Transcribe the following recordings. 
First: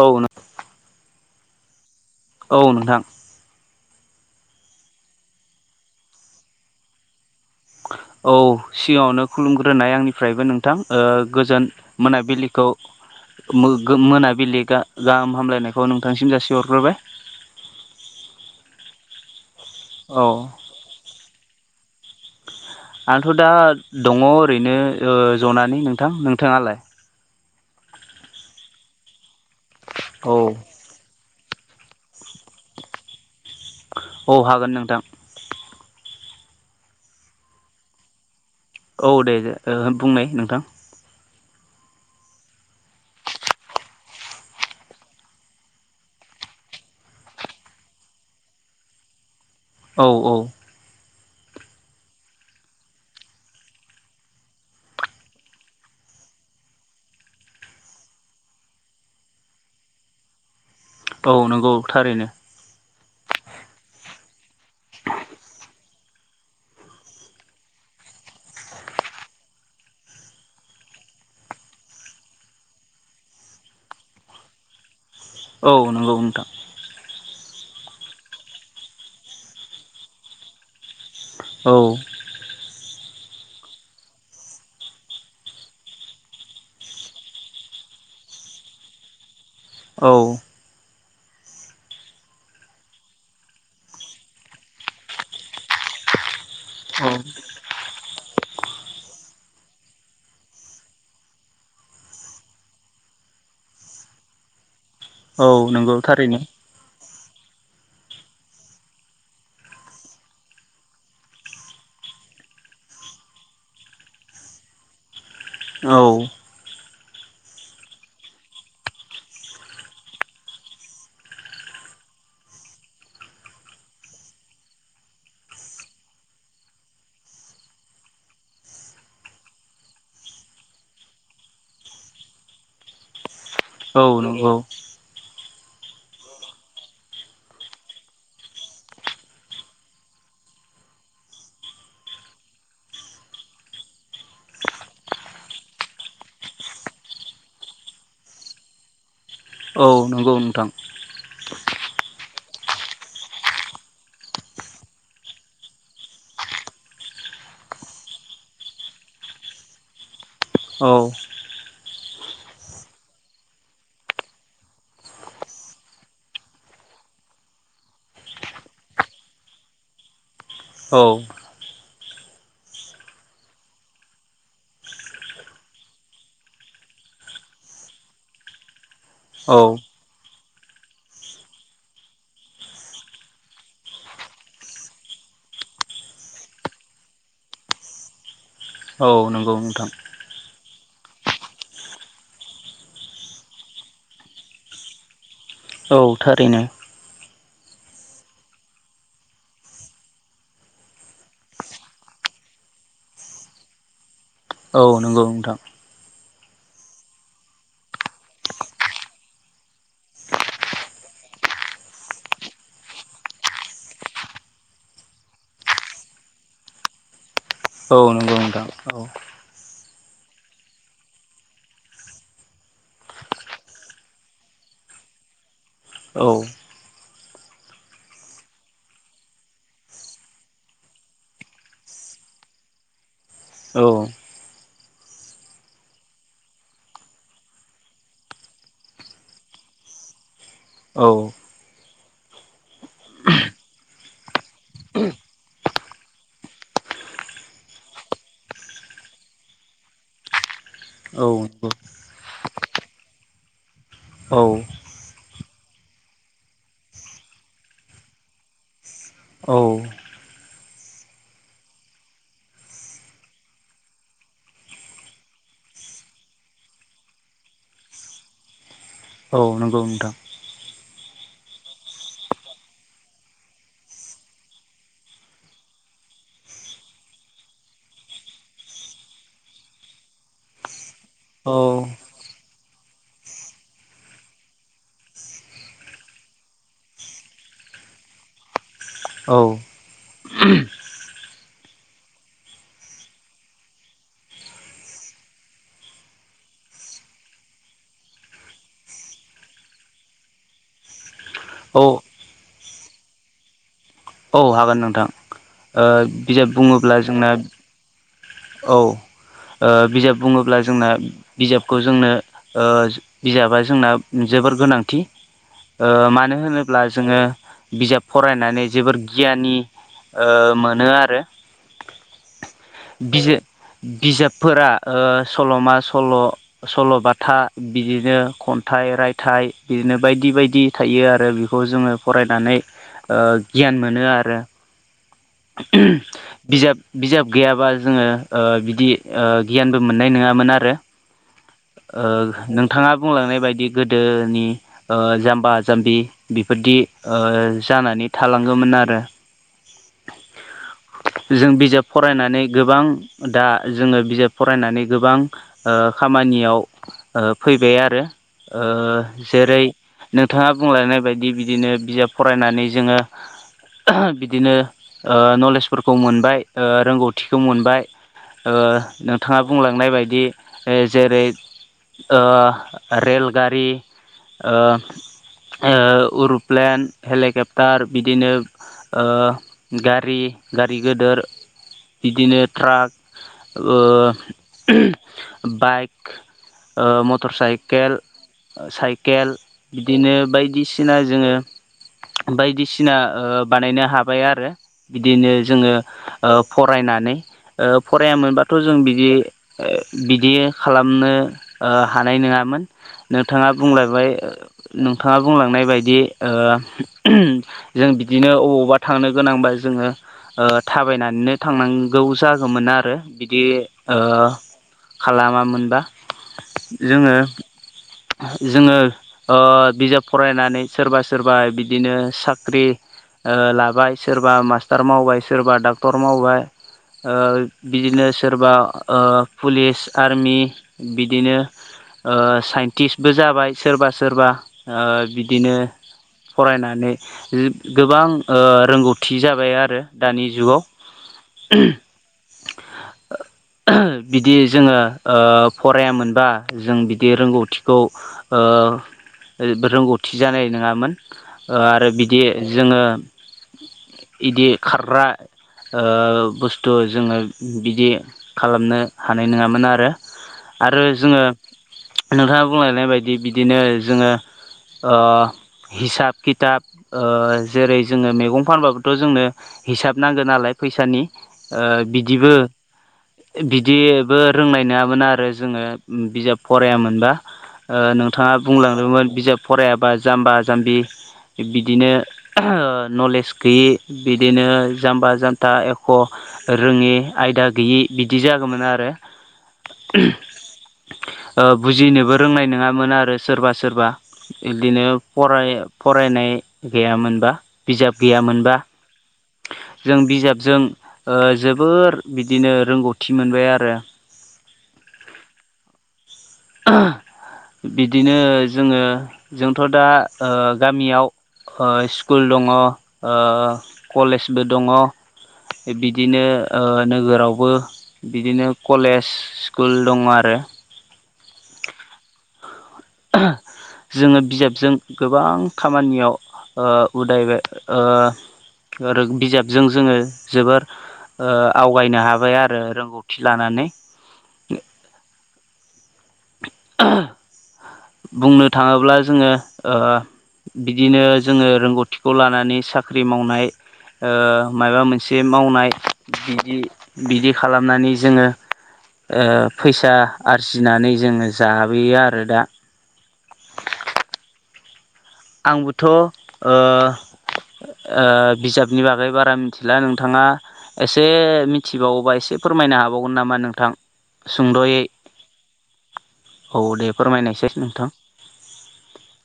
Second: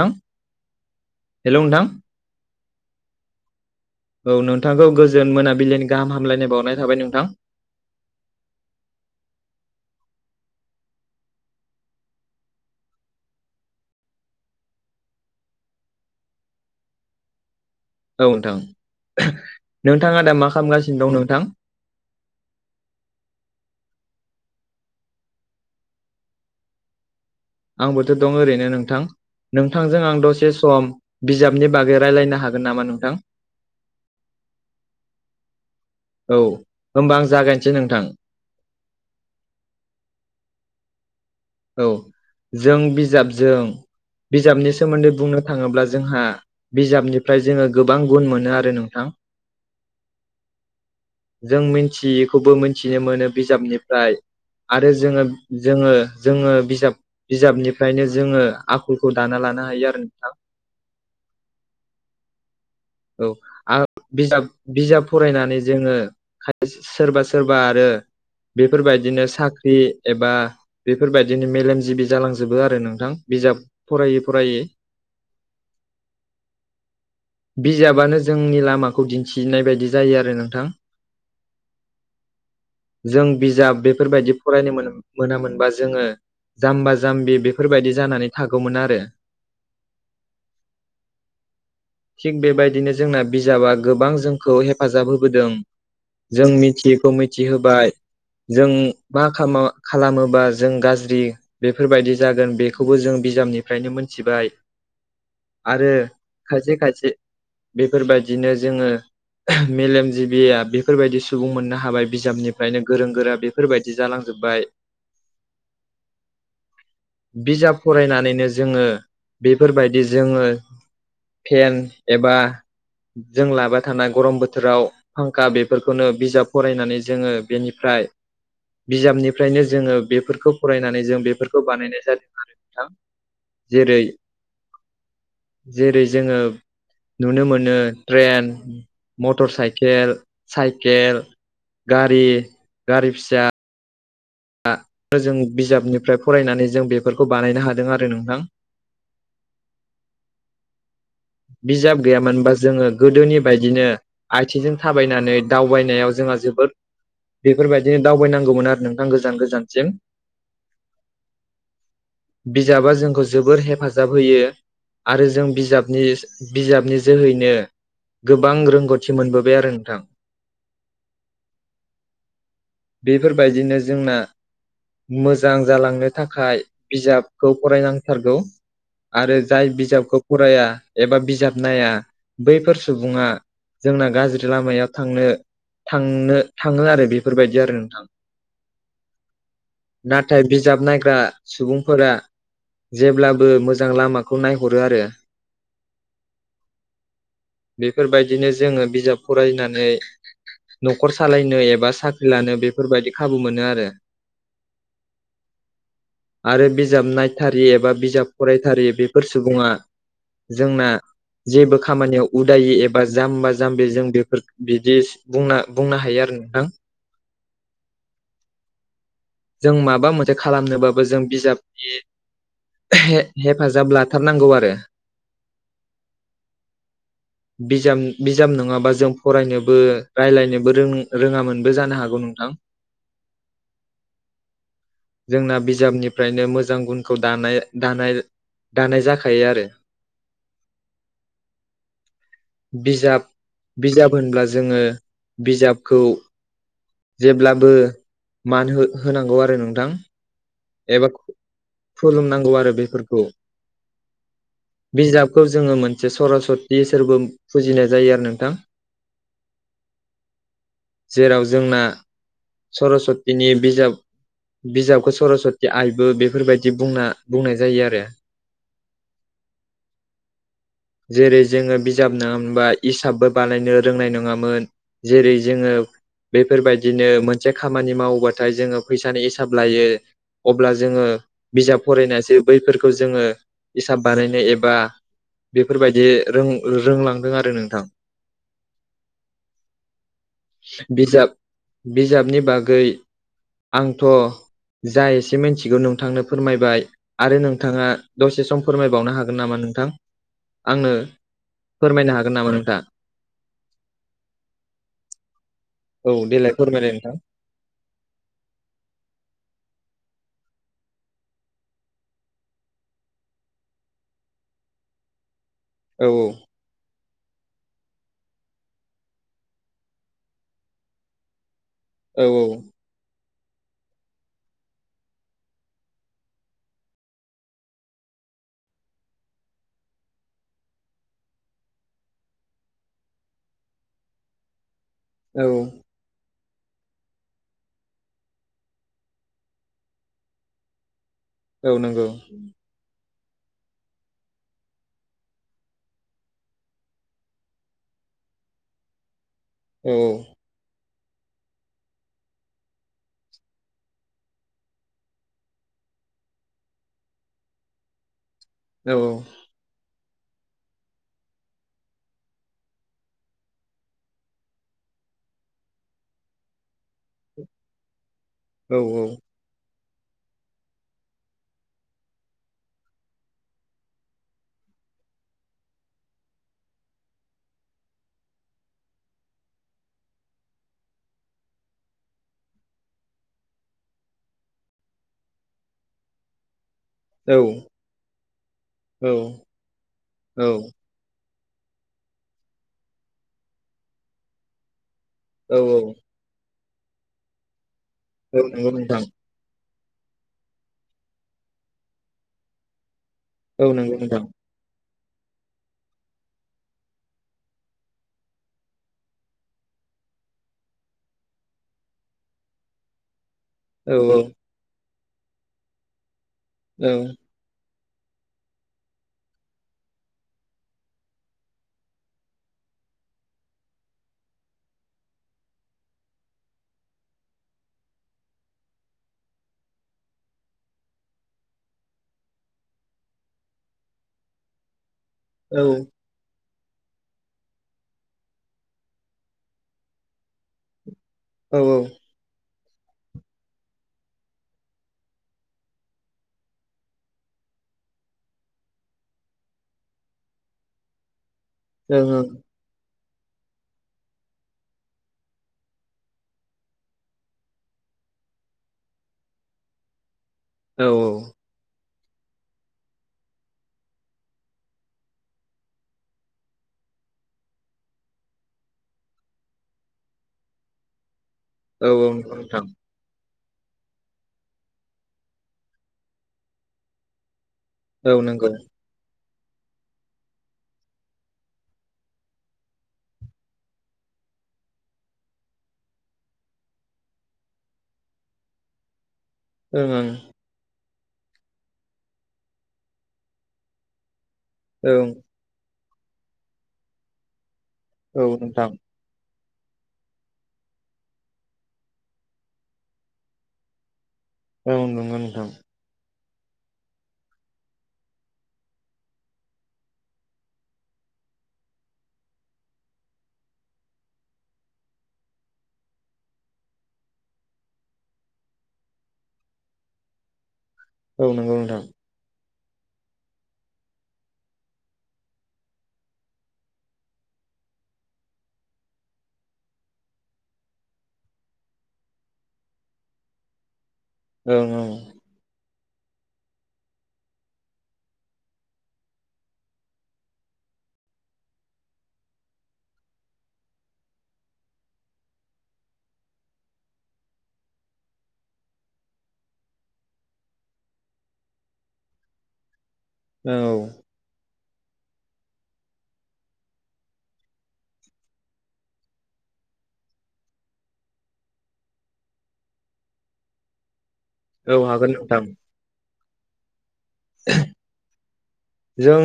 औ हेलौ' नोंथां औ नोंथां औ नोंथांखौ गोजोन मोनाबिलिनि गाहाम हामलायनाय बावहरनाय थाबाय नोंथां औ सिगाङावनो खुलुमग्रोनाय आंनिफ्रायबो नोंथां गोजोन मोनाबिलिखौ मो गो मोनाबिलि गा गाहाम हामलायनायखौ नोंथांसिम जासिहरग्रोबाय औ नोंथां औ नोंथाङा दा मा खामगासिनो दं नोंथां आंथ' दा दङ ओरैनो जनानै नोंथां नोंथाङालाय आंबोथ' दं ओरैनो नोंथां नोंथांजों आं औ दसे सम बिजाबनि बागै रायलायनो हागोन नामा नोंथां औ हागोन नोंथां औ होमबा आं जागायनोसै नोंथां औ देे बुंनाय नोंथां औ जों बिजाबजों बिजाबनि सोमोन्दै बुंनो थांङोब्ला जोंहा बिजाबनिफ्राय जोंङो गोबां गुन मोनो आरो नोंथां औ औ जों मिनथियिखौबो मोनथिनो मोनो बिजाबनिफ्राय आरो जोङो जोंङो जोंङो बिजाब बिजाबनिफ्रायनो जोंङो आखलखौ दाना लानो हायो आरो नोंथां औ नंगौ थारैनो औ आ बिजाब बिजाब फरायनानै जोंङो सोरबा सोरबा आरो बेफोरबायदिनो साख्रि एबा बेफोरबायदिनो मेलेमजिबि जालांजोबो आरो नोंथां बिजाब फरायै फरायै औ नंगौ नोंथां बिजाबानो जोंनि लामाखौ दिन्थिनाय बायदि जायो आरो नोंथां औ जों बिजाब बेफोरबायदि फरायनो मोन मोनामोनबा जोङो जाम्बा जाम्बि बेफोरबायदि जानानै थागौमोन आरो औ थिग बेबायदिनो जोंना बिजाबा गोबां जोंखौ हेफाजाब होबोदों जों औ मिथियैखौ मिथिहोबाय जों मा खा [unintelligible] खालामोबा जों गाज्रि बेफोरबायदि जागोन बेखौबो जों बिजाबनिफ्रायनो मोनथिबाय औ आरो नंगौ थारैनो खायसे खायसे बेफोरबायदिनो जोंङो मेलेमजिबिया बेफोरबायदि सुबुं मोननो हाबाय बिजाबनिफ्रायनो गोरों गोरा बे फोरबायदि जालांजोब्बाय औ बिजाब फरायनानैनो जोंङो बेफोरबायदि जोंङो फेन एबा जों लाबा थानाय गरम बोथोराव फांखा बेफोरखौनो बिजाब फरायनानै जोङो बेनिफ्राय बिजाबनिफ्रायनो जोंङो बेफोरखौ फरायनानै जों बेफोरखौ बानायनाय जादों आरो ना औ नंगौ जेरै जोङो नुनो मोनो ट्रेन मटर साइकेल साइकेल गारि गारि फिसा जों बिजाबनिफ्राय फरायनानै जों बेफोरखौ बानायनो हादों आरो नोंथां औ नंगौ नोंथां बिजाब गैयामोनबा जोंङो गोदोनि बायदिनो आथिंजों थाबायनानै दावबायनायाव जोंहा जोबोद बेफोरबायदिनो दावबायनांगौमोन आरो नोंथां गोजान गोजानसिम औ बिजाबा जोंखौ जोबोर हेफाजाब होयो आरो जों बिजाब नि बिजाबनि जोहैनो गोबां रोंगौथि मोनबोबाय आरो नोंथां औ बेफोरबायदिनो जोंना मोजां जालांनो थाखाय बिजाबखौ फरायनांथारगौ आरो जाय औ बिजाबखौ फराया एबा बिजाब नाया बैफोर सुबुङा जोंना गाज्रि लामायाव थांनो थांनो थाङो आरो बेफोरबायदि आरो नोंथां औ नंगौ नोंथां नाथाय बिजाब नायग्रा सुबुंफोरा जेब्लाबो मोजां लामाखौ नायहरो आरो औ थारैनो बेफोरबायदिनो जोङो बिजाब फरायनानै न'खर सालायनो एबा साख्रि लानो बेफोरबायदि खाबु मोनो आरो औ नंगौ नोंथां आरो बिजाब नायथारि एबा बिजाब फरायथारि बेफोर सुबुङा जोंना जेबो खामानियाव उदायि एबा जाम्बा जाम्बि जों बेफोर बिदि बुंनो बुंनो हायो आरो नोंथां औ नंगौ नोंथां औ जों माबा मोनसे खालामनोबाबो जों बिजाबनि हेफाजाब लाथारनांगौ आरो। औ बिजाब बिजाब नङाबा जों फरायनोबो राय्लायनोबोों रोङामोनबो जानो हागौ नोंथां। औ जोंना बिजाबनिफ्रायनो मोजां गुनखौ दानाय दानाय दानाय जाखायो आरो। औ बिजाब बिजाब होनब्ला जोङो बिजाबखौ जेब्लाबो मान होनांगौ आरो नोंथां। एबा औ खुलुमनांगौ आरो बेफोरखौ। औ बिजाबखौ जोङो मोनसे सरसतिसोरबो फुजिनाय जायो आरो नोंथां। औ जेराव जोंना सरस्तिनि बिजाब बिजाबखौ सरस्वति आइबो बेफोरबायदि बुंना बुंनाय जायो आरो। औ नंगौ नोंथां। जेरै जोङो बिजाब नङामोनबा हिसाबबो बानायनो रोंनाय नङामोन। जेरै जोङो बेफोरबायदिनो मोनसे खामानि मावोबाथाय जोङो फैसानि हिसाब लायो। अब्ला जोङो औ बिजाब फरायनायसो बैफोरखौ जोङो हिसाब बानायनो एबा बेफोरबायदि रों रोंलांदों आरो नोंथां औ बिजाब बिजाबनि बागै आंथ' जा एसे मिथिगौ नोंथांनो फोरमायबाय। आरो नोंथाङा दसे सम फोरमायबावनो हागोन नामा नोंथां आंनो औ फोरमायनो हागोन नामा नोंथां? औ हागोन नोंथां बिजाब देलाय फोरमायलाय बुङोब्ला नोंथां जोंना औ बिजाब बुङोब्ला जोंना बिजाबखौ जोंनो बिजाबा जोंना जोबोर गोनांथि। औ मानो होनोब्ला जोङो बिजाब फरायनानै जोबोर गियानि ओ मोनो आरो। औ औ बिज बिजाबफोरा सल'मा सल' सल'बाथा बिदिनो खन्थाइ रायथाइ बिदिनो बायदि बायदि थायो आरो बेखौ जोङो फरायनानै ओ गियान मोनो आरो। औ [inaudible] बिजाब बिजाब गैयाबा जोङो ओ बिदि गियानबो मोननाय नङामोन आरो। औ नंगौ नोंथाङा बुंलांनाय बायदि गोदोनि ओ जाम्बा जाम्बि बेफोरदि जानानै थालाङोमोन आरो। औ जों बिजाब फरायनानै गोबां दा जोङो बिजाब फरायनानै गोबां ओ खामानियाव फैबाय आरो औ ओ जेरै नोंथाङा बुंलायनाय बायदि बिदिनो बिजाब फरायनानै जोङो बिदिनो नलेजफोरखौ मोनबाय रोंगौथिखौ मोनबाय ओ औ नोंथाङा बुंलांनाय बायदि जेरै ओ रेलगारि ओ ओ इर'प्लेन हेलिकेप्टार बिदिनो ओ गारि गारि गोदोर बिदिनो ट्राक ओ बाइक ओ मटर औ साइकेल साइकेल बिदिनो औ बायदिसिना जोङो बायदिसिना बानायनो हाबाय आरो बिदिनो औ जोङो ओ फरायनानै ओ औ फरायामोनबाथ' नंगौ जों नोंथां बिदि ओ बिदि खालामनो हानाय नङामोन नोंथाङा औ नंगौ बुंलायबाय नोंथां नोंथाङा बुंलांनाय बायदि ओ जों बिदिनो अबावबा थांनो गोनांबाय जोङो थाबायनानैनो थांनांगौ जागौमोन आरो बिदि औ खालामामोनबा औ जोङो जोङो बिजाब फरायनानै सोरबा सोरबा बिदिनो साख्रि लाबाय सोरबा मास्टार मावबाय सोरबा डाक्टर मावबाय बिदिनो सोरबा पुलिस आर्मि बिदिनो ओ साइन्टिस्टबो जाबाय सोरबा सोरबा ओ बि बिदिनो फरायनानै गोबां ओ रोंगौथि थि जाबाय आरो दानि जुगाव औ बिदि जोङो फरायामोनबा जों बिदि रोंगौथिखौ ओ रोंगौथि जानाय नङामोन आरो बिदि जोङो बिदि खारग्रा बुस्थु जोङो बिदि खालामनो हानाय नङामोन आरो आरो औ जोङो नोंथाङा बुंलायनाय बायदि बिदिनो जोङो हिसाब खिथाब जेरै जोङो मैगं फानबाबो थ' जोंनो हिसाब नांगोन नालाय फैसानि ओं औ नंगौ बिदिबो नोंथां बिदिबो रोंनाय नङामोन आरो जोङो बिजाब फरायामोनबा औ नोंथाङा नंगौ बुंलांदोंमोन बिजाब फरायाबा जाम्बा जाम्बि बिदिनो ओ नलेज गैयि बिदिनो जाम्बा जामथा एख' रोङि आयदा गैयि बिदि जागौमोन आरो ओं ओ बुजिनोबो रोंनाय नङामोन आरो सोरबा सोरबा इदिनो ओं फराय फरायनाय गैयामोनबा बिजाब ओं औ गैयामोनबा नोंथां जों बिजाबजों ओ जोबोर बिदिनो रोंगौथि मोनबाय आरो औ नंगौ नोंथां [inaudible] बिदिनो जोङो जोंथ' दा ओ गामियाव ओ स्कुल दङ' ओ कलेजबो दङ' बिदिनो ओ नोगोरावबो बिदिनो कलेज स्कुल दङ' आरो औ नंगौ नोंथां [inaudible] जोङो बिजाबजों गोबां खामानियाव ओ उदायबाय ओ रों बिजाबजों जोङो जोबोर [unintelligible] ओ आवगायनो हाबाय आरो रोंगौथि लानानै ओं औ बुंनो थाङोब्ला जोङो ओ बिदिनो जोङो रोंगौथिखौ लानानै साख्रि मावनाय ओ मायबा मोनसे मावनाय बिदि बिदि खालामनानै जोङो ओ फैसा आरजिनानै जोङो जाबोयो आरो दा औ आंबोथ' ओ ओ बिजाबनि बागै बारा मिथिला नोंथाङा। एसे मिथिबावोबा एसे फोरमायनो हाबावगोन नामा नोंथां। औ सुंद'यै हागोन नोंथां। औ दे फोरमायनायसै नोंथां। जों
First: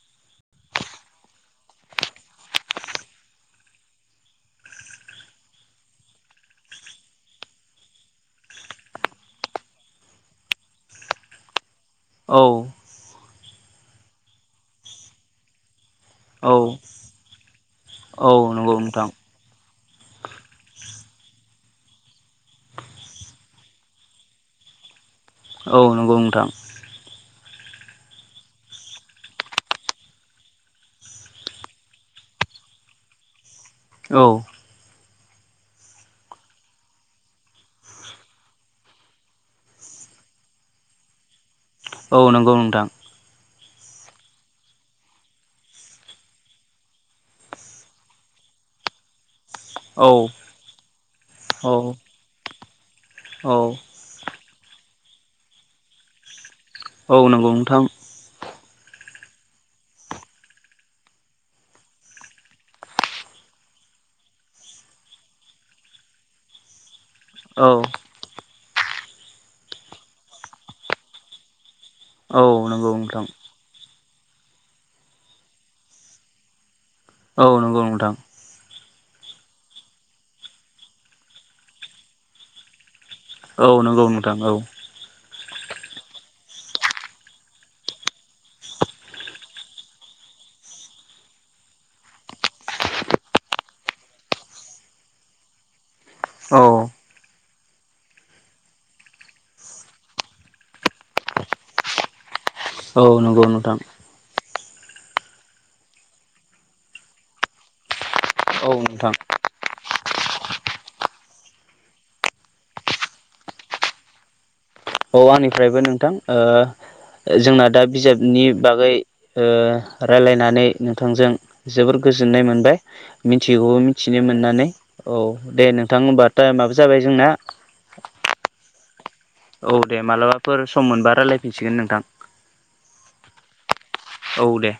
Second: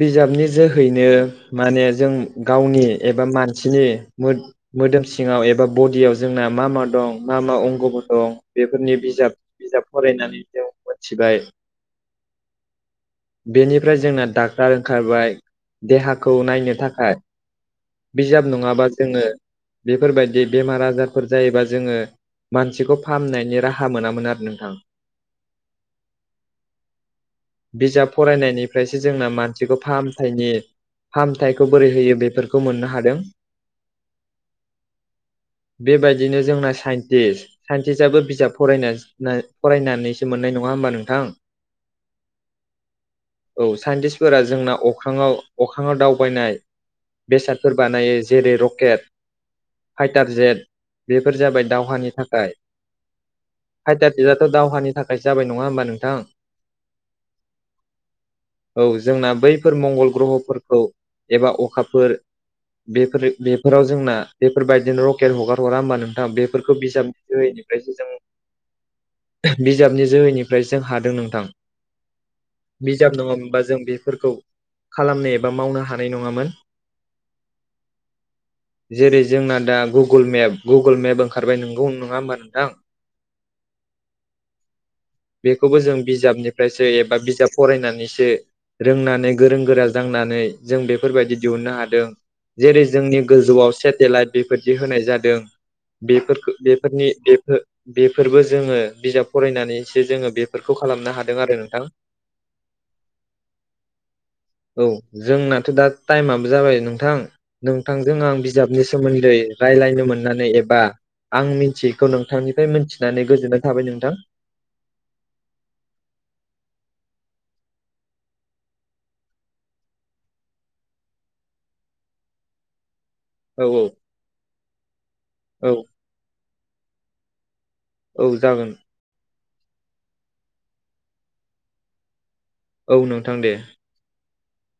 बिजाबनि जोहैनो माने जों गावनि एबा मानसिनि मोदोम सिङाव एबा बडियाव जोंना मा मा दं मा मा अंग'फोर दं बेफोरनि बिजाब बिजाब फरायनानै जों मोनथिबाय औ। बेनिफ्राय जोंना डाक्टार ओंखारबाय देहा खौ औ नायनो थाखाय औ बिजाब नंगौ नङाबा नोंथां जोङो। बेफोर बायदि बेमार आजारफोर जायोबा जोङो। मानसिखौ फाहामनायनि राहा मोनामोन आरो नोंथां। औ नंगौ नोंथां। बिजाब फरायनायनिफ्रायसो जोंना मानसिखौ फाहामथायनि फाहामथायखौ बोरै होयो बेफोरखौ मोननो हादों। औ। बेबायदिनो जोंना साइन्टिस्ट। साइन्टिस्टबो बिजाब फराय नायनै फरायनानैसो मोननाय नङा होमबा नोंथां। औ नंगौ नोंथां। औ साइन्टिस्फोरा जोंना अख्राङाव अख्राङाव दावबायनाय। बेसादफोर बानायो जेरै रकेट औ फाइटार जेट बेफोर जाबाय औ दावहानि थाखाय। औ। फाइटार जेटआथ' दावहानि थाखायो जाबाय नङा होमबा नोंथां। औ नंगौ नोंथां। औ जोंना बैफोर मंगल ग्रह'फोरखौ एबा अखाफोर। बेफोर बेफोराव जोंना बेफोरबायदिनो रकेट हगार हरा होमबा नोंथाङा बेफोरखौ बिजाब [unintelligible] औ जों बिजाबनि जोहैनिफ्रायसो जों हादों नोंथां। औ नंगौ बिजाब नोंथां नङामोनबा जों बेफोरखौ खालामनो एबा मावनो हानाय नङामोन। औ नंगौ नोंथां। [inaudible] जेरै जोंना दा गुगोल मेप गुगोल मेप ओंखारबाय नोंगौ नङा होमबा नोंथां। औ नंगौ नोंथां औ। बेखौबो जों बिजाबनिफ्रायसो एबा बिजाब फरायनानैसो रोंनानै गोरों गोरा जांनानै जों बेफोरबादि दिहुननो हादों। जेरै जोंनि गोजौआव सेटेलाइट बेफोरबादि होनाय जादों। बे बेफोरखौ औ बेफोर बेफोरबो जोङो बिजाब फरायनानैसो जोङो बेफोरखौ खालामनो हादों आरो नोंथां। औ नंगौ नोंथां। औ जोंनाथ' दा टाइमाबो जाबाय नोंथां नोंथांजों आं औ बिजाबनि नोंथां सोमोन्दै रायज्लायनो मोननानै एबा आं मिथियैखौ नोंथांनिफ्राय मिथिनानै गोजोननाय थाबाय नोंथां। औ आंनिफ्रायबो नोंथां। जोंना दा बिजाबनि बागै रायलायनानै नोंथांजों। जोबोर गोजोननाय मोनबाय। औ मिथियैखोबो औ मिथिनो मोननानै औ दे औ नोंथां होनबा टाइमाबो जाबाय जोंना। औ जागोन। औ दे मालाबाफोर सम मोनबा रायजलायफिनसिगोन नोंथां। औ नोंथां दे। औ दे।